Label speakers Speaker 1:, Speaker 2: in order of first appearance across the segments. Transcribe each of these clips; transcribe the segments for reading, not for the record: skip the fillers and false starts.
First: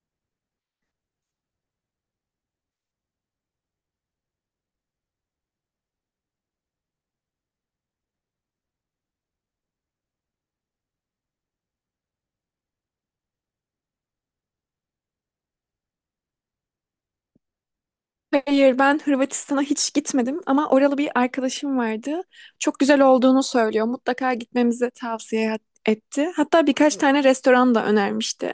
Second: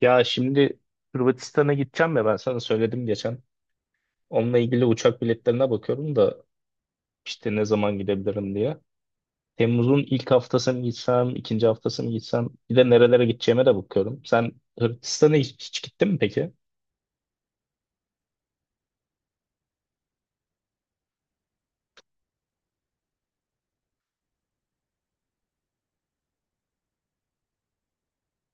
Speaker 1: Ya şimdi Hırvatistan'a gideceğim ya ben sana söyledim geçen. Onunla ilgili uçak biletlerine bakıyorum da işte ne zaman gidebilirim diye. Temmuz'un ilk haftası mı gitsem, ikinci haftası mı gitsem bir de nerelere gideceğime de bakıyorum. Sen Hırvatistan'a hiç gittin mi peki?
Speaker 2: Hayır, ben Hırvatistan'a hiç gitmedim ama oralı bir arkadaşım vardı. Çok güzel olduğunu söylüyor. Mutlaka gitmemizi tavsiye etti. Hatta birkaç tane restoran da önermişti.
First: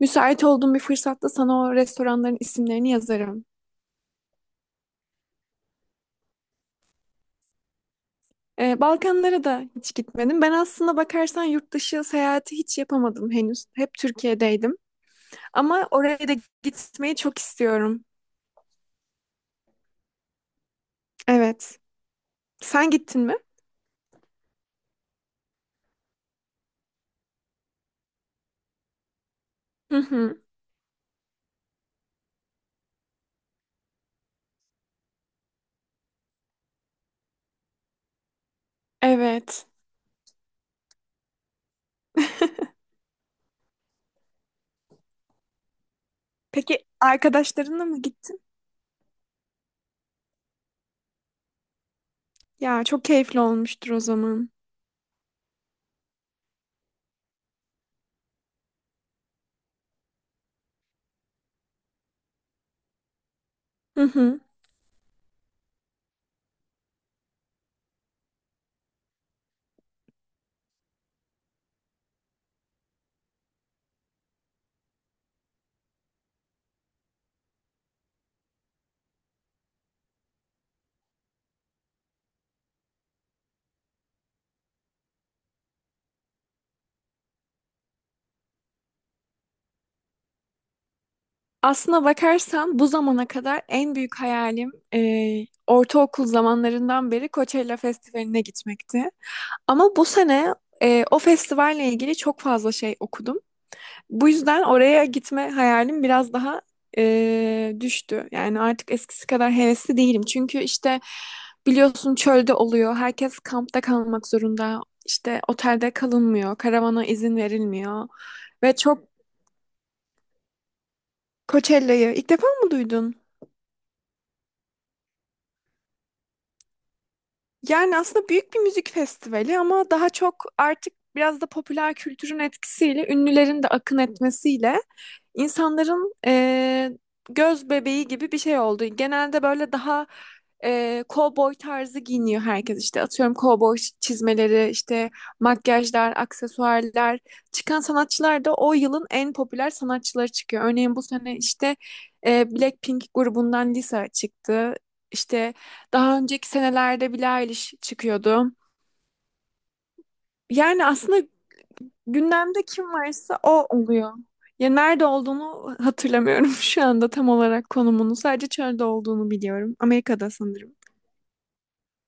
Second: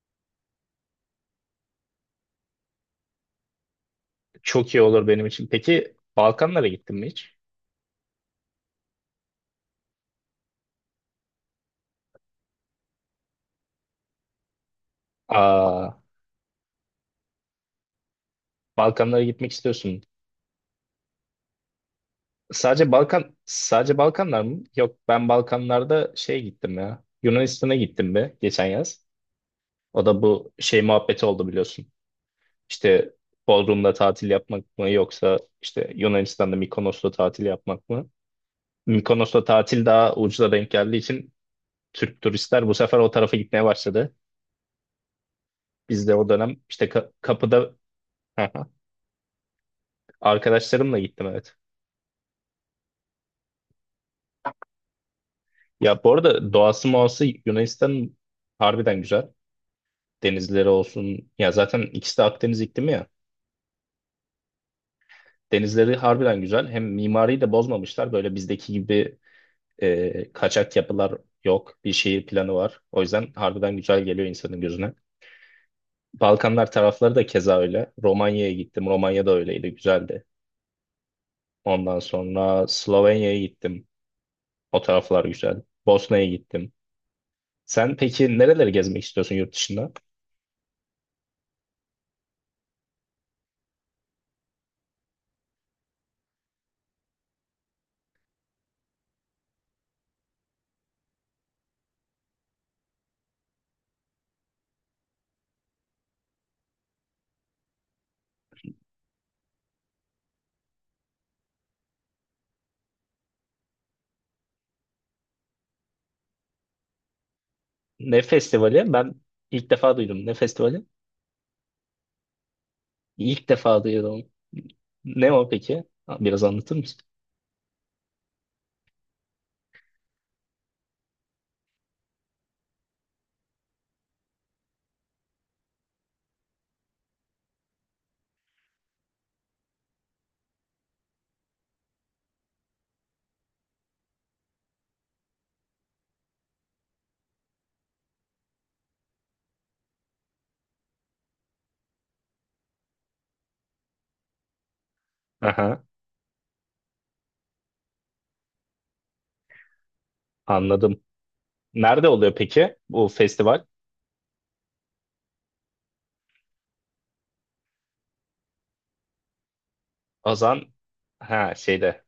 Speaker 2: Müsait olduğum bir fırsatta sana o restoranların isimlerini yazarım.
Speaker 1: Çok iyi olur benim için. Peki Balkanlara gittin mi hiç?
Speaker 2: Balkanlara da hiç gitmedim. Ben aslında bakarsan yurt dışı seyahati hiç yapamadım henüz. Hep Türkiye'deydim. Ama
Speaker 1: Aa,
Speaker 2: oraya da gitmeyi çok istiyorum.
Speaker 1: Balkanlara gitmek istiyorsun.
Speaker 2: Evet. Sen
Speaker 1: Sadece
Speaker 2: gittin mi?
Speaker 1: Balkan, sadece Balkanlar mı? Yok ben Balkanlarda şey gittim ya. Yunanistan'a gittim be geçen yaz.
Speaker 2: Hı
Speaker 1: O da
Speaker 2: hı.
Speaker 1: bu şey muhabbeti oldu biliyorsun. İşte Bodrum'da tatil yapmak mı yoksa işte Yunanistan'da Mikonos'ta tatil yapmak mı? Mikonos'ta
Speaker 2: Evet.
Speaker 1: tatil daha ucuza denk geldiği için Türk turistler bu sefer o tarafa gitmeye başladı. Biz de o dönem işte
Speaker 2: Peki
Speaker 1: kapıda
Speaker 2: arkadaşlarınla mı gittin?
Speaker 1: arkadaşlarımla gittim evet.
Speaker 2: Ya çok keyifli olmuştur o zaman.
Speaker 1: Ya bu arada doğası muası Yunanistan harbiden güzel. Denizleri olsun ya zaten ikisi de Akdeniz iklimi ya.
Speaker 2: Hı hı.
Speaker 1: Denizleri harbiden güzel. Hem mimariyi de bozmamışlar. Böyle bizdeki gibi kaçak yapılar yok. Bir şehir planı var. O yüzden harbiden güzel geliyor insanın gözüne. Balkanlar tarafları da keza öyle. Romanya'ya gittim. Romanya da öyleydi. Güzeldi. Ondan sonra Slovenya'ya gittim. O taraflar güzel. Bosna'ya gittim. Sen peki nereleri gezmek istiyorsun yurt dışında?
Speaker 2: Aslına bakarsan bu zamana kadar en büyük hayalim, ortaokul zamanlarından beri Coachella Festivali'ne gitmekti. Ama bu sene o festivalle ilgili çok fazla şey okudum. Bu yüzden oraya gitme hayalim biraz daha düştü. Yani artık eskisi kadar hevesli değilim. Çünkü işte biliyorsun çölde oluyor. Herkes kampta kalmak zorunda. İşte otelde kalınmıyor. Karavana izin verilmiyor.
Speaker 1: Ne
Speaker 2: Ve
Speaker 1: festivali?
Speaker 2: çok.
Speaker 1: Ben ilk defa duydum. Ne festivali?
Speaker 2: Coachella'yı ilk defa mı duydun?
Speaker 1: İlk defa duydum. Ne o peki? Biraz anlatır mısın?
Speaker 2: Yani aslında büyük bir müzik festivali ama daha çok artık biraz da popüler kültürün etkisiyle, ünlülerin de akın etmesiyle insanların göz bebeği gibi bir şey oldu. Genelde böyle daha cowboy tarzı giyiniyor herkes işte. Atıyorum cowboy çizmeleri, işte makyajlar, aksesuarlar. Çıkan sanatçılar da o yılın en popüler sanatçıları çıkıyor. Örneğin bu sene işte Blackpink grubundan Lisa çıktı. İşte,
Speaker 1: Aha,
Speaker 2: daha önceki senelerde Billie Eilish çıkıyordu. Yani
Speaker 1: anladım.
Speaker 2: aslında
Speaker 1: Nerede oluyor
Speaker 2: gündemde
Speaker 1: peki
Speaker 2: kim
Speaker 1: bu
Speaker 2: varsa
Speaker 1: festival?
Speaker 2: o oluyor. Ya nerede olduğunu hatırlamıyorum şu anda tam olarak konumunu. Sadece çölde olduğunu biliyorum. Amerika'da
Speaker 1: Azan
Speaker 2: sanırım.
Speaker 1: ha şeyde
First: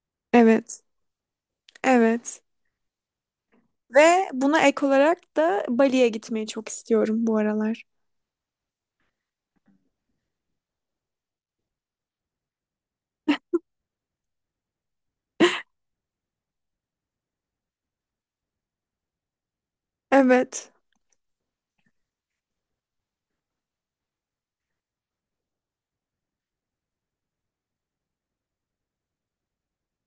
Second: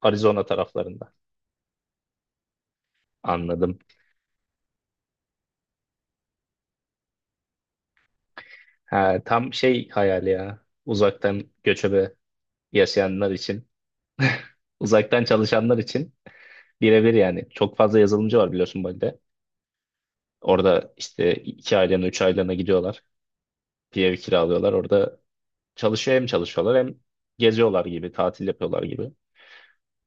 Speaker 1: Arizona
Speaker 2: Evet,
Speaker 1: taraflarında.
Speaker 2: evet.
Speaker 1: Anladım.
Speaker 2: Ve buna ek olarak da Bali'ye gitmeyi çok istiyorum bu aralar.
Speaker 1: Ha, tam şey hayali ya. Uzaktan göçebe yaşayanlar için. Uzaktan çalışanlar için birebir yani. Çok fazla yazılımcı var biliyorsun Bali'de.
Speaker 2: Evet.
Speaker 1: Orada işte 2 aylığına, 3 aylığına gidiyorlar. Bir ev kiralıyorlar. Orada hem çalışıyorlar hem geziyorlar gibi, tatil yapıyorlar gibi.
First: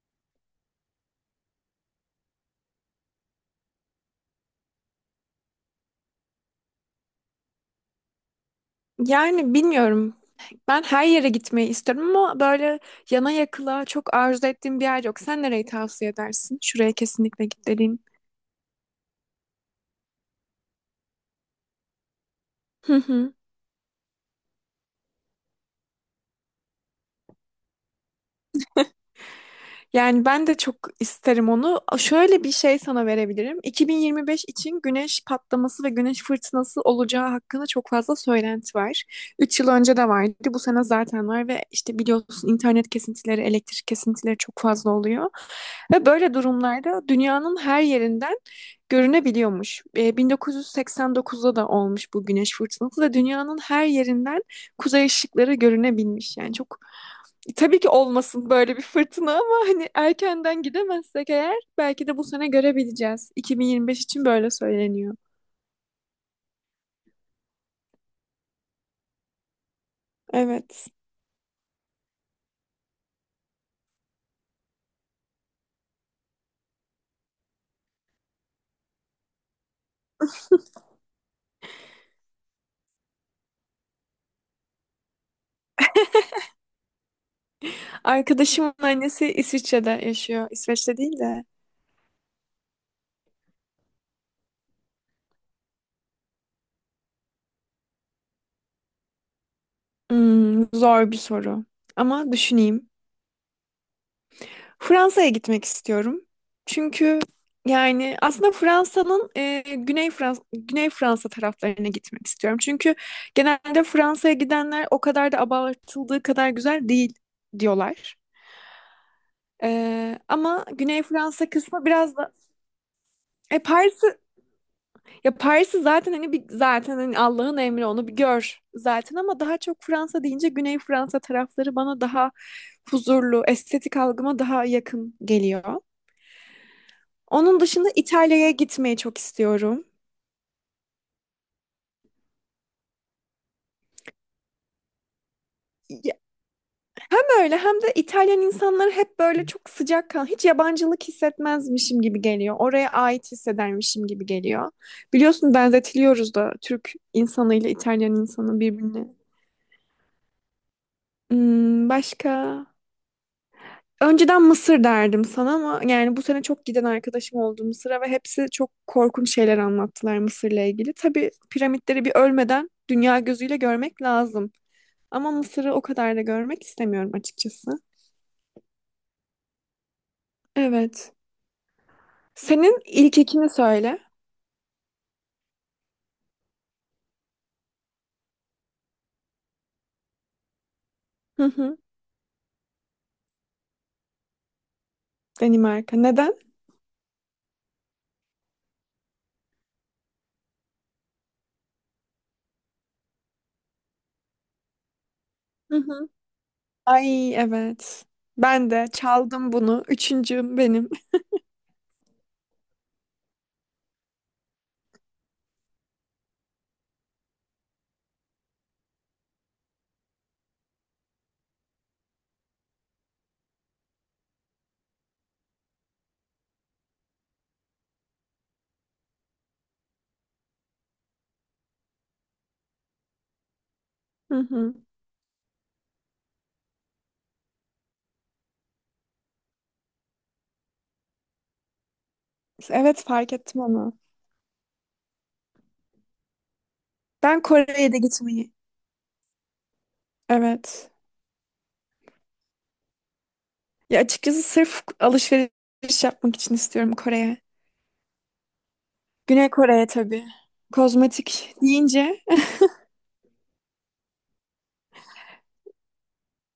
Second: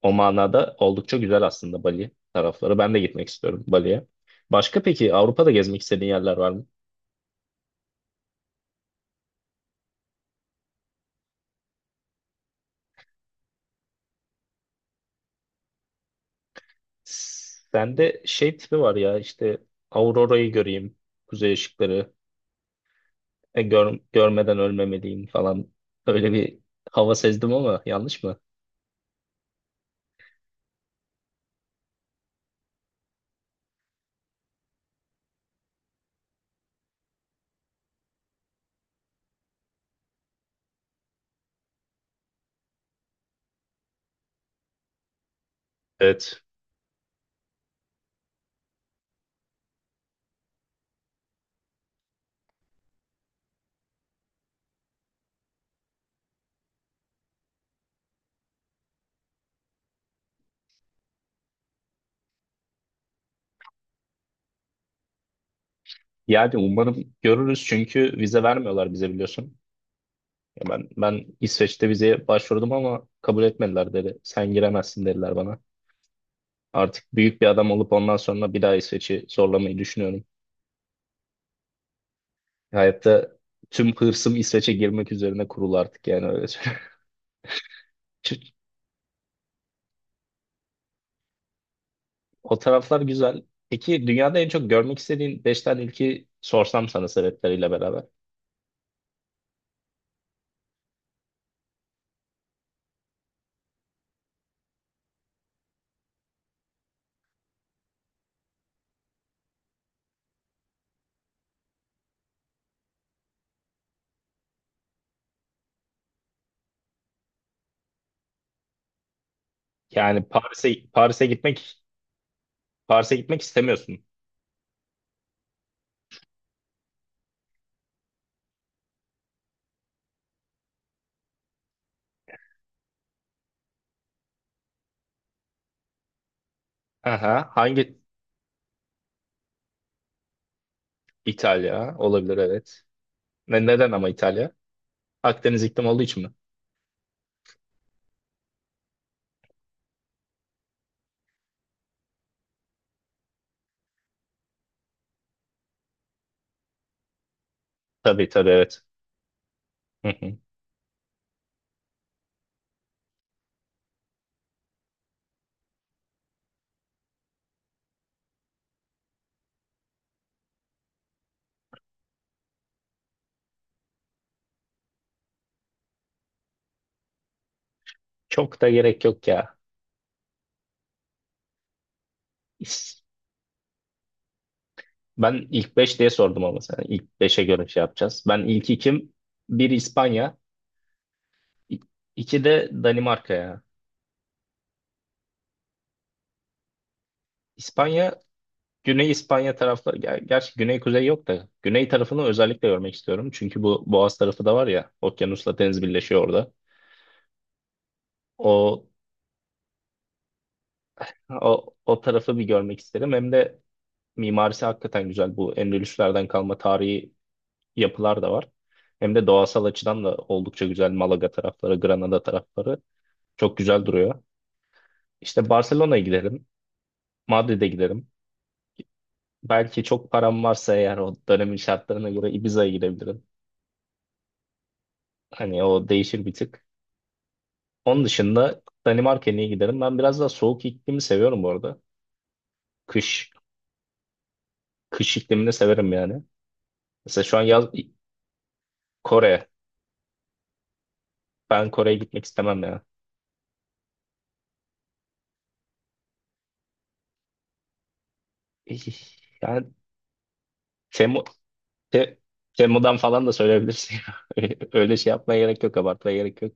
Speaker 1: O manada oldukça güzel aslında Bali tarafları. Ben de gitmek istiyorum Bali'ye. Başka peki Avrupa'da gezmek istediğin yerler var mı?
Speaker 2: Yani bilmiyorum. Ben her yere gitmeyi istiyorum ama böyle yana yakıla çok arzu ettiğim bir yer yok. Sen nereyi tavsiye edersin? Şuraya kesinlikle git dediğin.
Speaker 1: Sende şey tipi var ya işte Aurora'yı göreyim, kuzey ışıkları, görmeden ölmemeliyim falan. Öyle bir hava sezdim ama yanlış mı?
Speaker 2: Yani ben de çok isterim onu. Şöyle bir şey sana verebilirim. 2025 için güneş patlaması ve güneş fırtınası olacağı hakkında çok fazla söylenti var. 3 yıl önce de vardı. Bu sene zaten var ve işte biliyorsun internet kesintileri, elektrik kesintileri çok fazla oluyor. Ve böyle
Speaker 1: Evet.
Speaker 2: durumlarda dünyanın her yerinden görünebiliyormuş. 1989'da da olmuş bu güneş fırtınası ve dünyanın her yerinden kuzey ışıkları görünebilmiş. Yani çok. Tabii ki olmasın böyle bir fırtına ama hani erkenden gidemezsek eğer belki de bu sene görebileceğiz. 2025 için böyle söyleniyor.
Speaker 1: Yani umarım görürüz çünkü vize vermiyorlar bize biliyorsun. Ya
Speaker 2: Evet.
Speaker 1: ben İsveç'te vizeye başvurdum ama kabul etmediler dedi. Sen giremezsin dediler bana. Artık büyük bir adam olup ondan sonra bir daha İsveç'i zorlamayı düşünüyorum. Hayatta tüm hırsım İsveç'e girmek üzerine kurulu artık yani öyle söyleyeyim.
Speaker 2: Arkadaşımın annesi İsviçre'de yaşıyor. İsveç'te değil de.
Speaker 1: O taraflar güzel. Peki dünyada en çok görmek istediğin 5 tane ülkeyi sorsam sana sebepleriyle beraber.
Speaker 2: Hmm, zor bir soru. Ama düşüneyim. Fransa'ya gitmek istiyorum. Çünkü yani aslında Fransa'nın, Güney Fransa taraflarına gitmek istiyorum. Çünkü genelde Fransa'ya gidenler o kadar da abartıldığı kadar güzel değil diyorlar.
Speaker 1: Yani
Speaker 2: Ama Güney Fransa kısmı biraz da
Speaker 1: Paris'e gitmek
Speaker 2: e
Speaker 1: istemiyorsun.
Speaker 2: Paris'i ya, Paris'i zaten hani bir zaten hani Allah'ın emri, onu bir gör zaten ama daha çok Fransa deyince Güney Fransa tarafları bana daha huzurlu, estetik algıma daha yakın geliyor.
Speaker 1: Aha,
Speaker 2: Onun dışında İtalya'ya gitmeyi çok istiyorum.
Speaker 1: İtalya olabilir evet. Neden ama İtalya? Akdeniz iklim olduğu
Speaker 2: Ya,
Speaker 1: için mi?
Speaker 2: hem öyle hem de İtalyan insanları hep böyle çok sıcak kan, hiç yabancılık hissetmezmişim gibi geliyor. Oraya ait hissedermişim gibi geliyor. Biliyorsun benzetiliyoruz da Türk insanıyla İtalyan
Speaker 1: Tabii tabii
Speaker 2: insanı
Speaker 1: evet.
Speaker 2: birbirine.
Speaker 1: Hı hı.
Speaker 2: Başka? Önceden Mısır derdim sana ama yani bu sene çok giden arkadaşım oldu Mısır'a ve hepsi çok korkunç şeyler anlattılar Mısır'la ilgili. Tabii piramitleri bir ölmeden dünya gözüyle görmek lazım. Ama Mısır'ı o kadar da görmek istemiyorum açıkçası.
Speaker 1: Çok da gerek yok ya.
Speaker 2: Evet. Senin
Speaker 1: İs-
Speaker 2: ilk ikini söyle.
Speaker 1: Ben ilk 5 diye sordum ama sana. İlk beşe göre şey yapacağız. Ben ilk ikim. Bir İspanya.
Speaker 2: Hı hı.
Speaker 1: İ- iki de Danimarka ya.
Speaker 2: Danimarka. Neden?
Speaker 1: İspanya Güney İspanya tarafları, gerçi güney kuzey yok da güney tarafını özellikle görmek istiyorum. Çünkü bu Boğaz tarafı da var ya, okyanusla
Speaker 2: Hı
Speaker 1: deniz
Speaker 2: hı.
Speaker 1: birleşiyor orada.
Speaker 2: Ay, evet. Ben
Speaker 1: O
Speaker 2: de çaldım bunu. Üçüncüm benim.
Speaker 1: o tarafı bir görmek isterim. Hem de mimarisi hakikaten güzel. Bu Endülüslerden kalma tarihi yapılar da var. Hem de doğasal açıdan da oldukça güzel. Malaga tarafları, Granada tarafları çok güzel duruyor. İşte Barcelona'ya giderim, Madrid'e giderim. Belki çok param varsa eğer o dönemin şartlarına göre Ibiza'ya gidebilirim.
Speaker 2: Hı hı.
Speaker 1: Hani o değişir bir tık. Onun dışında Danimarka'ya niye giderim? Ben biraz daha soğuk iklimi seviyorum bu arada.
Speaker 2: Evet,
Speaker 1: Kış,
Speaker 2: fark ettim onu.
Speaker 1: kış iklimini severim yani. Mesela şu an
Speaker 2: Ben
Speaker 1: yaz
Speaker 2: Kore'ye de gitmeyi.
Speaker 1: Kore.
Speaker 2: Evet.
Speaker 1: Ben Kore'ye gitmek istemem ya.
Speaker 2: Ya açıkçası sırf alışveriş yapmak için istiyorum Kore'ye. Güney
Speaker 1: Yani
Speaker 2: Kore'ye tabii.
Speaker 1: Temu,
Speaker 2: Kozmetik
Speaker 1: Te-
Speaker 2: deyince
Speaker 1: Temu'dan falan da söyleyebilirsin. Öyle şey yapmaya gerek yok, abartmaya gerek yok.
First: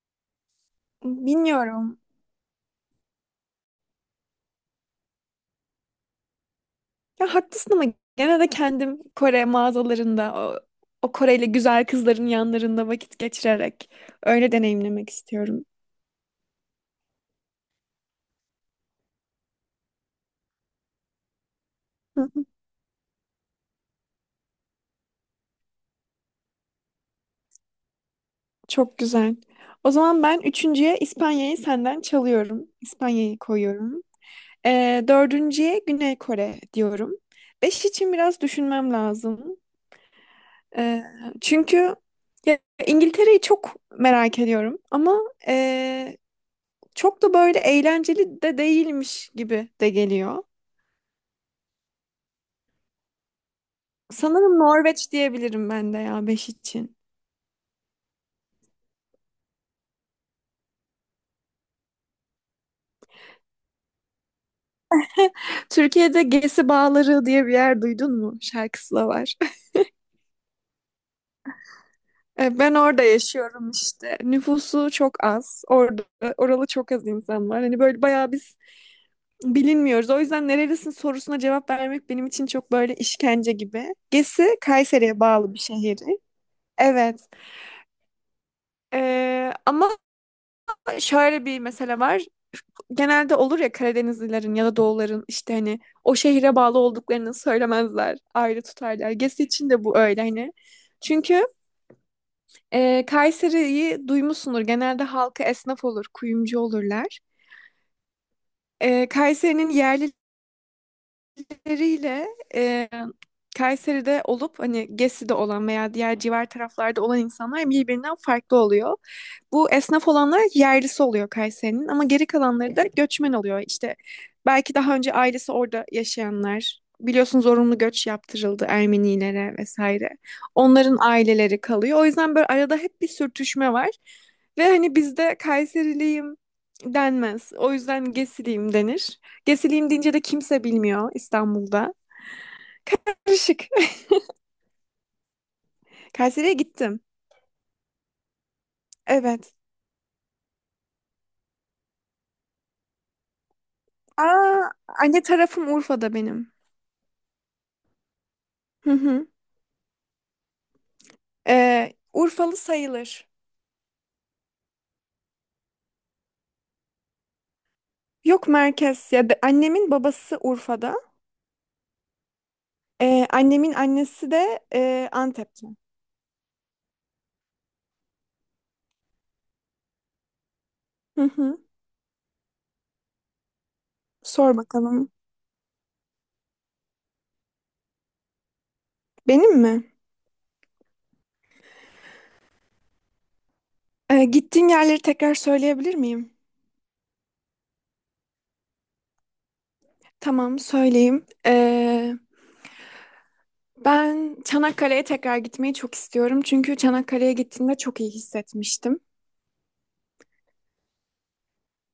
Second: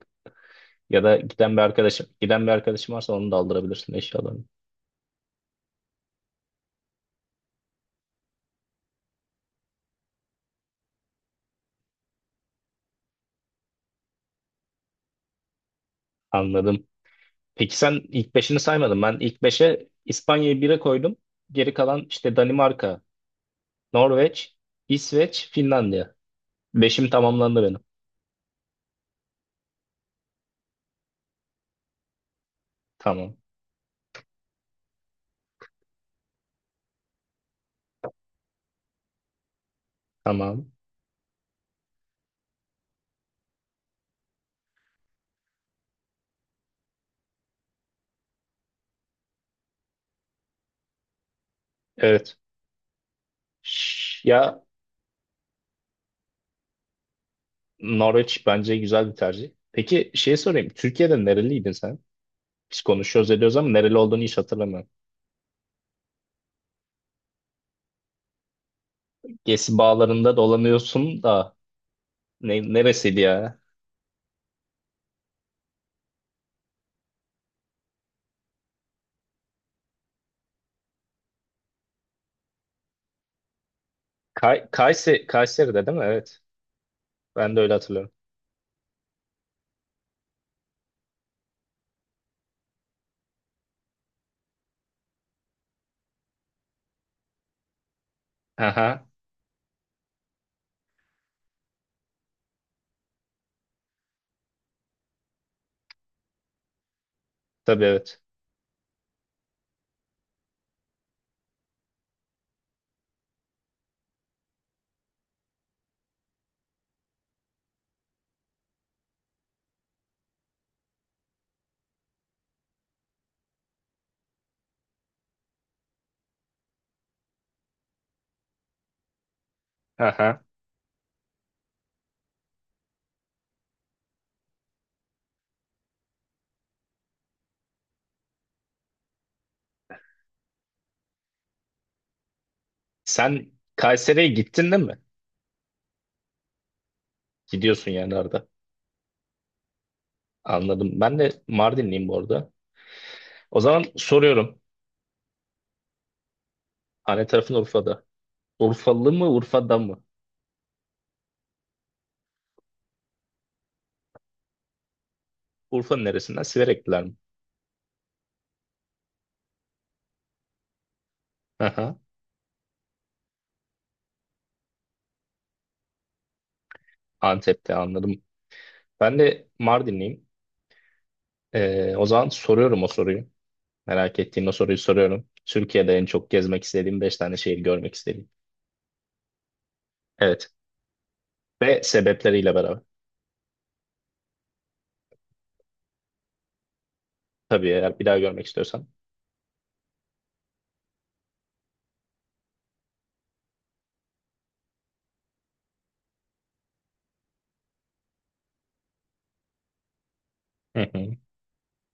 Speaker 1: Ya da giden bir
Speaker 2: bilmiyorum.
Speaker 1: arkadaşım, giden bir arkadaşım varsa onu da aldırabilirsin eşyalarını.
Speaker 2: Ya haklısın ama gene de kendim Kore mağazalarında o Koreli güzel kızların yanlarında vakit geçirerek öyle deneyimlemek istiyorum.
Speaker 1: Anladım. Peki sen ilk beşini saymadın. Ben ilk beşe İspanya'yı bire koydum. Geri kalan
Speaker 2: Hı
Speaker 1: işte
Speaker 2: hı.
Speaker 1: Danimarka, Norveç, İsveç, Finlandiya. Beşim tamamlandı benim.
Speaker 2: Çok güzel. O zaman ben üçüncüye İspanya'yı senden çalıyorum.
Speaker 1: Tamam.
Speaker 2: İspanya'yı koyuyorum. Dördüncüye Güney Kore diyorum. Beş için biraz düşünmem lazım.
Speaker 1: Tamam.
Speaker 2: Ee, çünkü ya, İngiltere'yi çok merak ediyorum ama, e, çok da böyle eğlenceli de değilmiş gibi de geliyor.
Speaker 1: Evet.
Speaker 2: Sanırım
Speaker 1: Ya
Speaker 2: Norveç diyebilirim ben de, ya, beş için.
Speaker 1: Norveç bence güzel bir tercih. Peki şey sorayım. Türkiye'de nereliydin sen? Biz konuşuyoruz ediyoruz ama nereli olduğunu hiç hatırlamıyorum.
Speaker 2: Türkiye'de Gezi Bağları diye bir yer duydun mu? Şarkısı da var.
Speaker 1: Gezi bağlarında dolanıyorsun da ne,
Speaker 2: Ben orada
Speaker 1: neresiydi ya?
Speaker 2: yaşıyorum işte. Nüfusu çok az. Orada oralı çok az insan var. Hani böyle bayağı bir, bilinmiyoruz. O yüzden nerelisin sorusuna cevap vermek benim için çok böyle işkence gibi. Gesi
Speaker 1: Kay,
Speaker 2: Kayseri'ye
Speaker 1: Kayse,
Speaker 2: bağlı bir
Speaker 1: Kayseri'de değil
Speaker 2: şehir.
Speaker 1: mi? Evet.
Speaker 2: Evet.
Speaker 1: Ben de öyle hatırlıyorum.
Speaker 2: Ama şöyle bir mesele var. Genelde olur ya Karadenizlilerin ya da Doğuların işte hani o şehre bağlı olduklarını söylemezler. Ayrı
Speaker 1: Aha.
Speaker 2: tutarlar. Gesi için de bu öyle hani. Çünkü, Kayseri'yi duymuşsundur. Genelde halkı esnaf olur, kuyumcu olurlar.
Speaker 1: Tabii evet.
Speaker 2: Kayseri'nin yerli, Kayseri'yle, e, Kayseri'de olup hani Gesi'de olan veya diğer civar taraflarda olan insanlar birbirinden farklı oluyor. Bu esnaf olanlar yerlisi oluyor Kayseri'nin ama geri kalanları da göçmen oluyor. İşte belki daha önce ailesi orada yaşayanlar, biliyorsun, zorunlu göç yaptırıldı Ermenilere vesaire.
Speaker 1: Aha.
Speaker 2: Onların aileleri kalıyor. O yüzden böyle arada hep bir sürtüşme var. Ve hani bizde Kayseriliyim denmez. O yüzden Gesiliyim denir. Gesileyim deyince de kimse bilmiyor İstanbul'da.
Speaker 1: Sen
Speaker 2: Karışık.
Speaker 1: Kayseri'ye gittin değil mi?
Speaker 2: Kayseri'ye gittim.
Speaker 1: Gidiyorsun yani arada.
Speaker 2: Evet.
Speaker 1: Anladım. Ben de Mardinliyim bu arada. O zaman soruyorum.
Speaker 2: Aa, anne tarafım Urfa'da benim.
Speaker 1: Anne tarafın Urfa'da.
Speaker 2: Hı
Speaker 1: Urfalı
Speaker 2: hı.
Speaker 1: mı, Urfa'da mı?
Speaker 2: Urfalı sayılır.
Speaker 1: Urfa'nın neresinden? Siverekliler mi?
Speaker 2: Yok, merkez ya. Annemin babası Urfa'da.
Speaker 1: Aha,
Speaker 2: Annemin annesi de, Antep'te.
Speaker 1: Antep'te anladım. Ben de Mardinliyim.
Speaker 2: Hı hı.
Speaker 1: O zaman soruyorum o soruyu. Merak ettiğim o
Speaker 2: Sor
Speaker 1: soruyu
Speaker 2: bakalım.
Speaker 1: soruyorum. Türkiye'de en çok gezmek istediğim 5 tane şehir görmek istediğim.
Speaker 2: Benim mi?
Speaker 1: Evet. Ve sebepleriyle beraber.
Speaker 2: Gittiğin yerleri tekrar söyleyebilir miyim?
Speaker 1: Tabii eğer bir daha görmek istiyorsan.
Speaker 2: Tamam, söyleyeyim. Ben Çanakkale'ye tekrar gitmeyi çok istiyorum. Çünkü Çanakkale'ye gittiğimde çok iyi hissetmiştim.
Speaker 1: Hı hı.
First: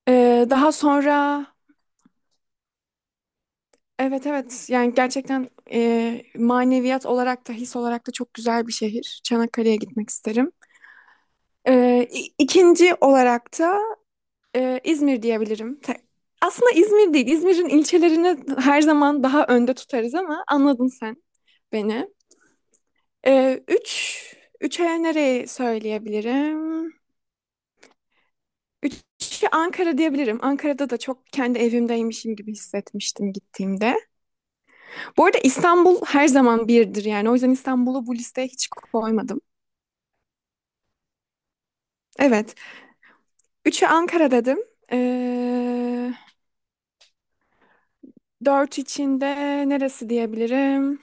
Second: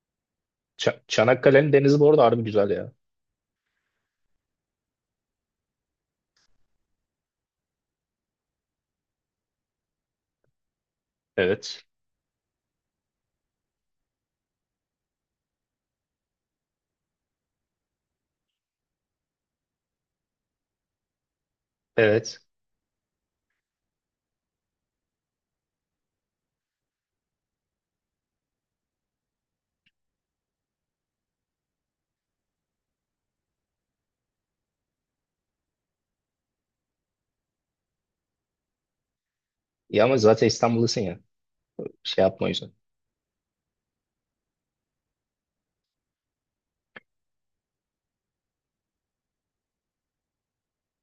Speaker 2: Daha
Speaker 1: Ça-
Speaker 2: sonra,
Speaker 1: Çanakkale'nin denizi bu arada harbi güzel ya.
Speaker 2: evet, evet, yani gerçekten, maneviyat olarak da his olarak da çok güzel bir şehir. Çanakkale'ye gitmek isterim.
Speaker 1: Evet.
Speaker 2: İkinci olarak da, İzmir diyebilirim. Aslında İzmir değil. İzmir'in ilçelerini her zaman daha önde tutarız ama anladın sen beni.
Speaker 1: Evet.
Speaker 2: Ee, üç, üçe nereyi söyleyebilirim? Üçü Ankara diyebilirim. Ankara'da da çok kendi evimdeymişim gibi hissetmiştim gittiğimde. Bu arada İstanbul her zaman birdir yani. O yüzden İstanbul'u bu listeye hiç koymadım.
Speaker 1: Ya ama zaten İstanbul'dasın ya. Şey yapma o
Speaker 2: Evet.
Speaker 1: yüzden.
Speaker 2: Üçü Ankara dedim. Ee, dört içinde neresi diyebilirim?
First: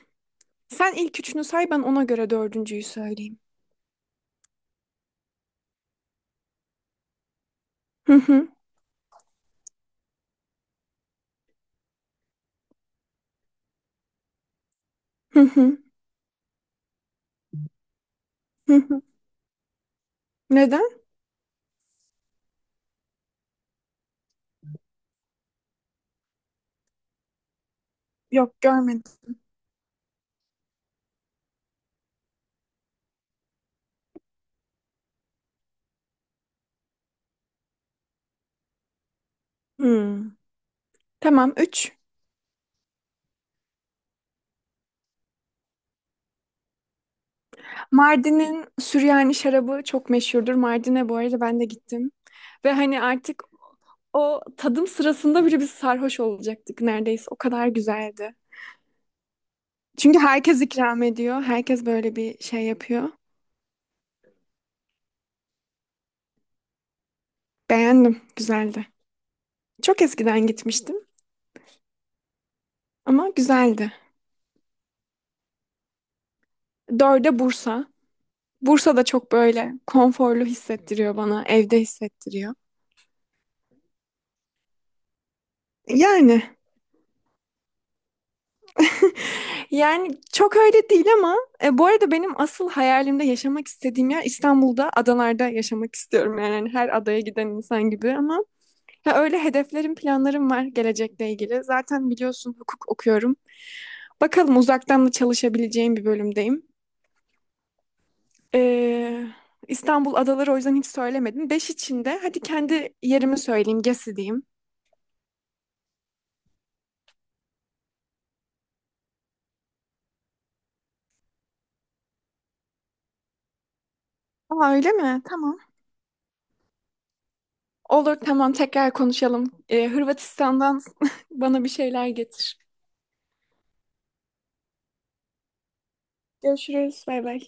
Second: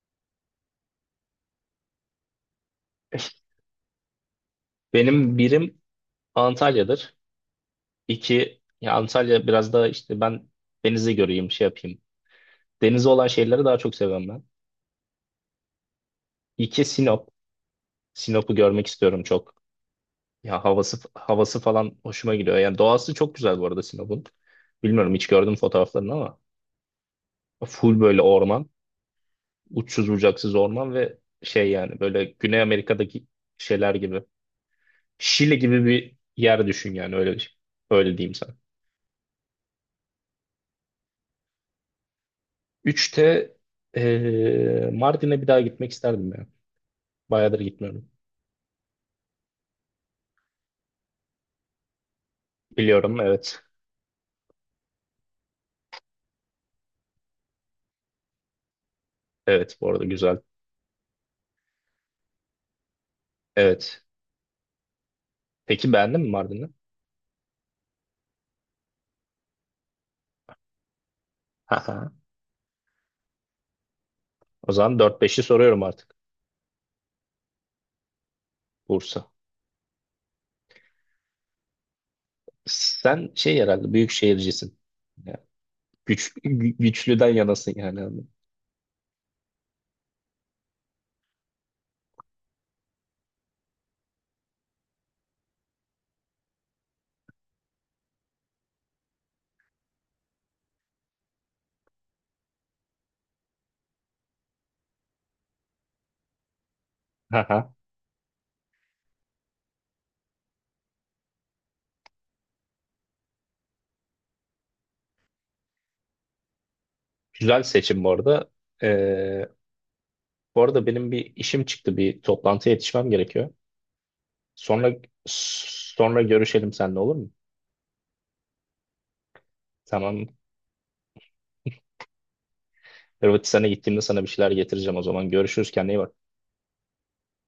Speaker 2: Sen ilk üçünü say, ben ona göre dördüncüyü söyleyeyim.
Speaker 1: Benim birim Antalya'dır.
Speaker 2: Hı hı,
Speaker 1: İki, ya Antalya biraz daha işte ben denizi göreyim, şey yapayım. Denizi olan şeyleri daha çok seviyorum ben.
Speaker 2: hı hı,
Speaker 1: İki, Sinop. Sinop'u
Speaker 2: hı
Speaker 1: görmek
Speaker 2: hı.
Speaker 1: istiyorum çok. Ya
Speaker 2: Neden?
Speaker 1: havası havası falan hoşuma gidiyor. Yani doğası çok güzel bu arada Sinop'un. Bilmiyorum hiç gördüm fotoğraflarını ama full böyle
Speaker 2: Yok,
Speaker 1: orman,
Speaker 2: görmedim.
Speaker 1: uçsuz bucaksız orman ve şey yani böyle Güney Amerika'daki şeyler gibi. Şili gibi bir yer düşün yani öyle öyle diyeyim sana.
Speaker 2: Hmm. Tamam, üç.
Speaker 1: Üçte Mardin'e bir daha gitmek isterdim ya. Bayağıdır gitmiyorum.
Speaker 2: Mardin'in Süryani şarabı çok meşhurdur. Mardin'e bu arada ben de gittim. Ve hani
Speaker 1: Biliyorum
Speaker 2: artık
Speaker 1: evet.
Speaker 2: o tadım sırasında bile biz sarhoş olacaktık neredeyse. O kadar güzeldi.
Speaker 1: Evet bu arada
Speaker 2: Çünkü
Speaker 1: güzel.
Speaker 2: herkes ikram ediyor. Herkes böyle bir şey yapıyor.
Speaker 1: Evet. Peki beğendin mi Mardin'i?
Speaker 2: Beğendim. Güzeldi. Çok eskiden gitmiştim
Speaker 1: Haha.
Speaker 2: ama güzeldi.
Speaker 1: O zaman dört 5i soruyorum artık.
Speaker 2: Dörde Bursa. Bursa da
Speaker 1: Bursa.
Speaker 2: çok böyle konforlu hissettiriyor bana. Evde hissettiriyor.
Speaker 1: Sen şey herhalde büyük şehircisin. Ya, Güç,
Speaker 2: Yani
Speaker 1: gü- güçlüden yanasın yani.
Speaker 2: yani çok öyle değil ama, bu arada benim asıl hayalimde yaşamak istediğim yer, İstanbul'da adalarda yaşamak istiyorum. Yani hani her adaya giden insan gibi ama. Ya, öyle hedeflerim, planlarım var gelecekle ilgili. Zaten biliyorsun hukuk okuyorum. Bakalım, uzaktan da çalışabileceğim bir bölümdeyim.
Speaker 1: Haha.
Speaker 2: Ee, İstanbul adaları o yüzden hiç söylemedim. Beş içinde. Hadi kendi yerimi söyleyeyim, Gezi diyeyim.
Speaker 1: Güzel seçim bu arada. Ee, bu arada benim bir işim çıktı. Bir toplantıya yetişmem gerekiyor.
Speaker 2: Aa, öyle
Speaker 1: Sonra
Speaker 2: mi? Tamam.
Speaker 1: sonra görüşelim seninle olur mu?
Speaker 2: Olur, tamam, tekrar konuşalım.
Speaker 1: Tamam.
Speaker 2: Hırvatistan'dan bana bir şeyler getir.
Speaker 1: Hırvatistan'a gittiğimde sana bir şeyler getireceğim o zaman. Görüşürüz kendine iyi bak.
Speaker 2: Görüşürüz. Bay bay.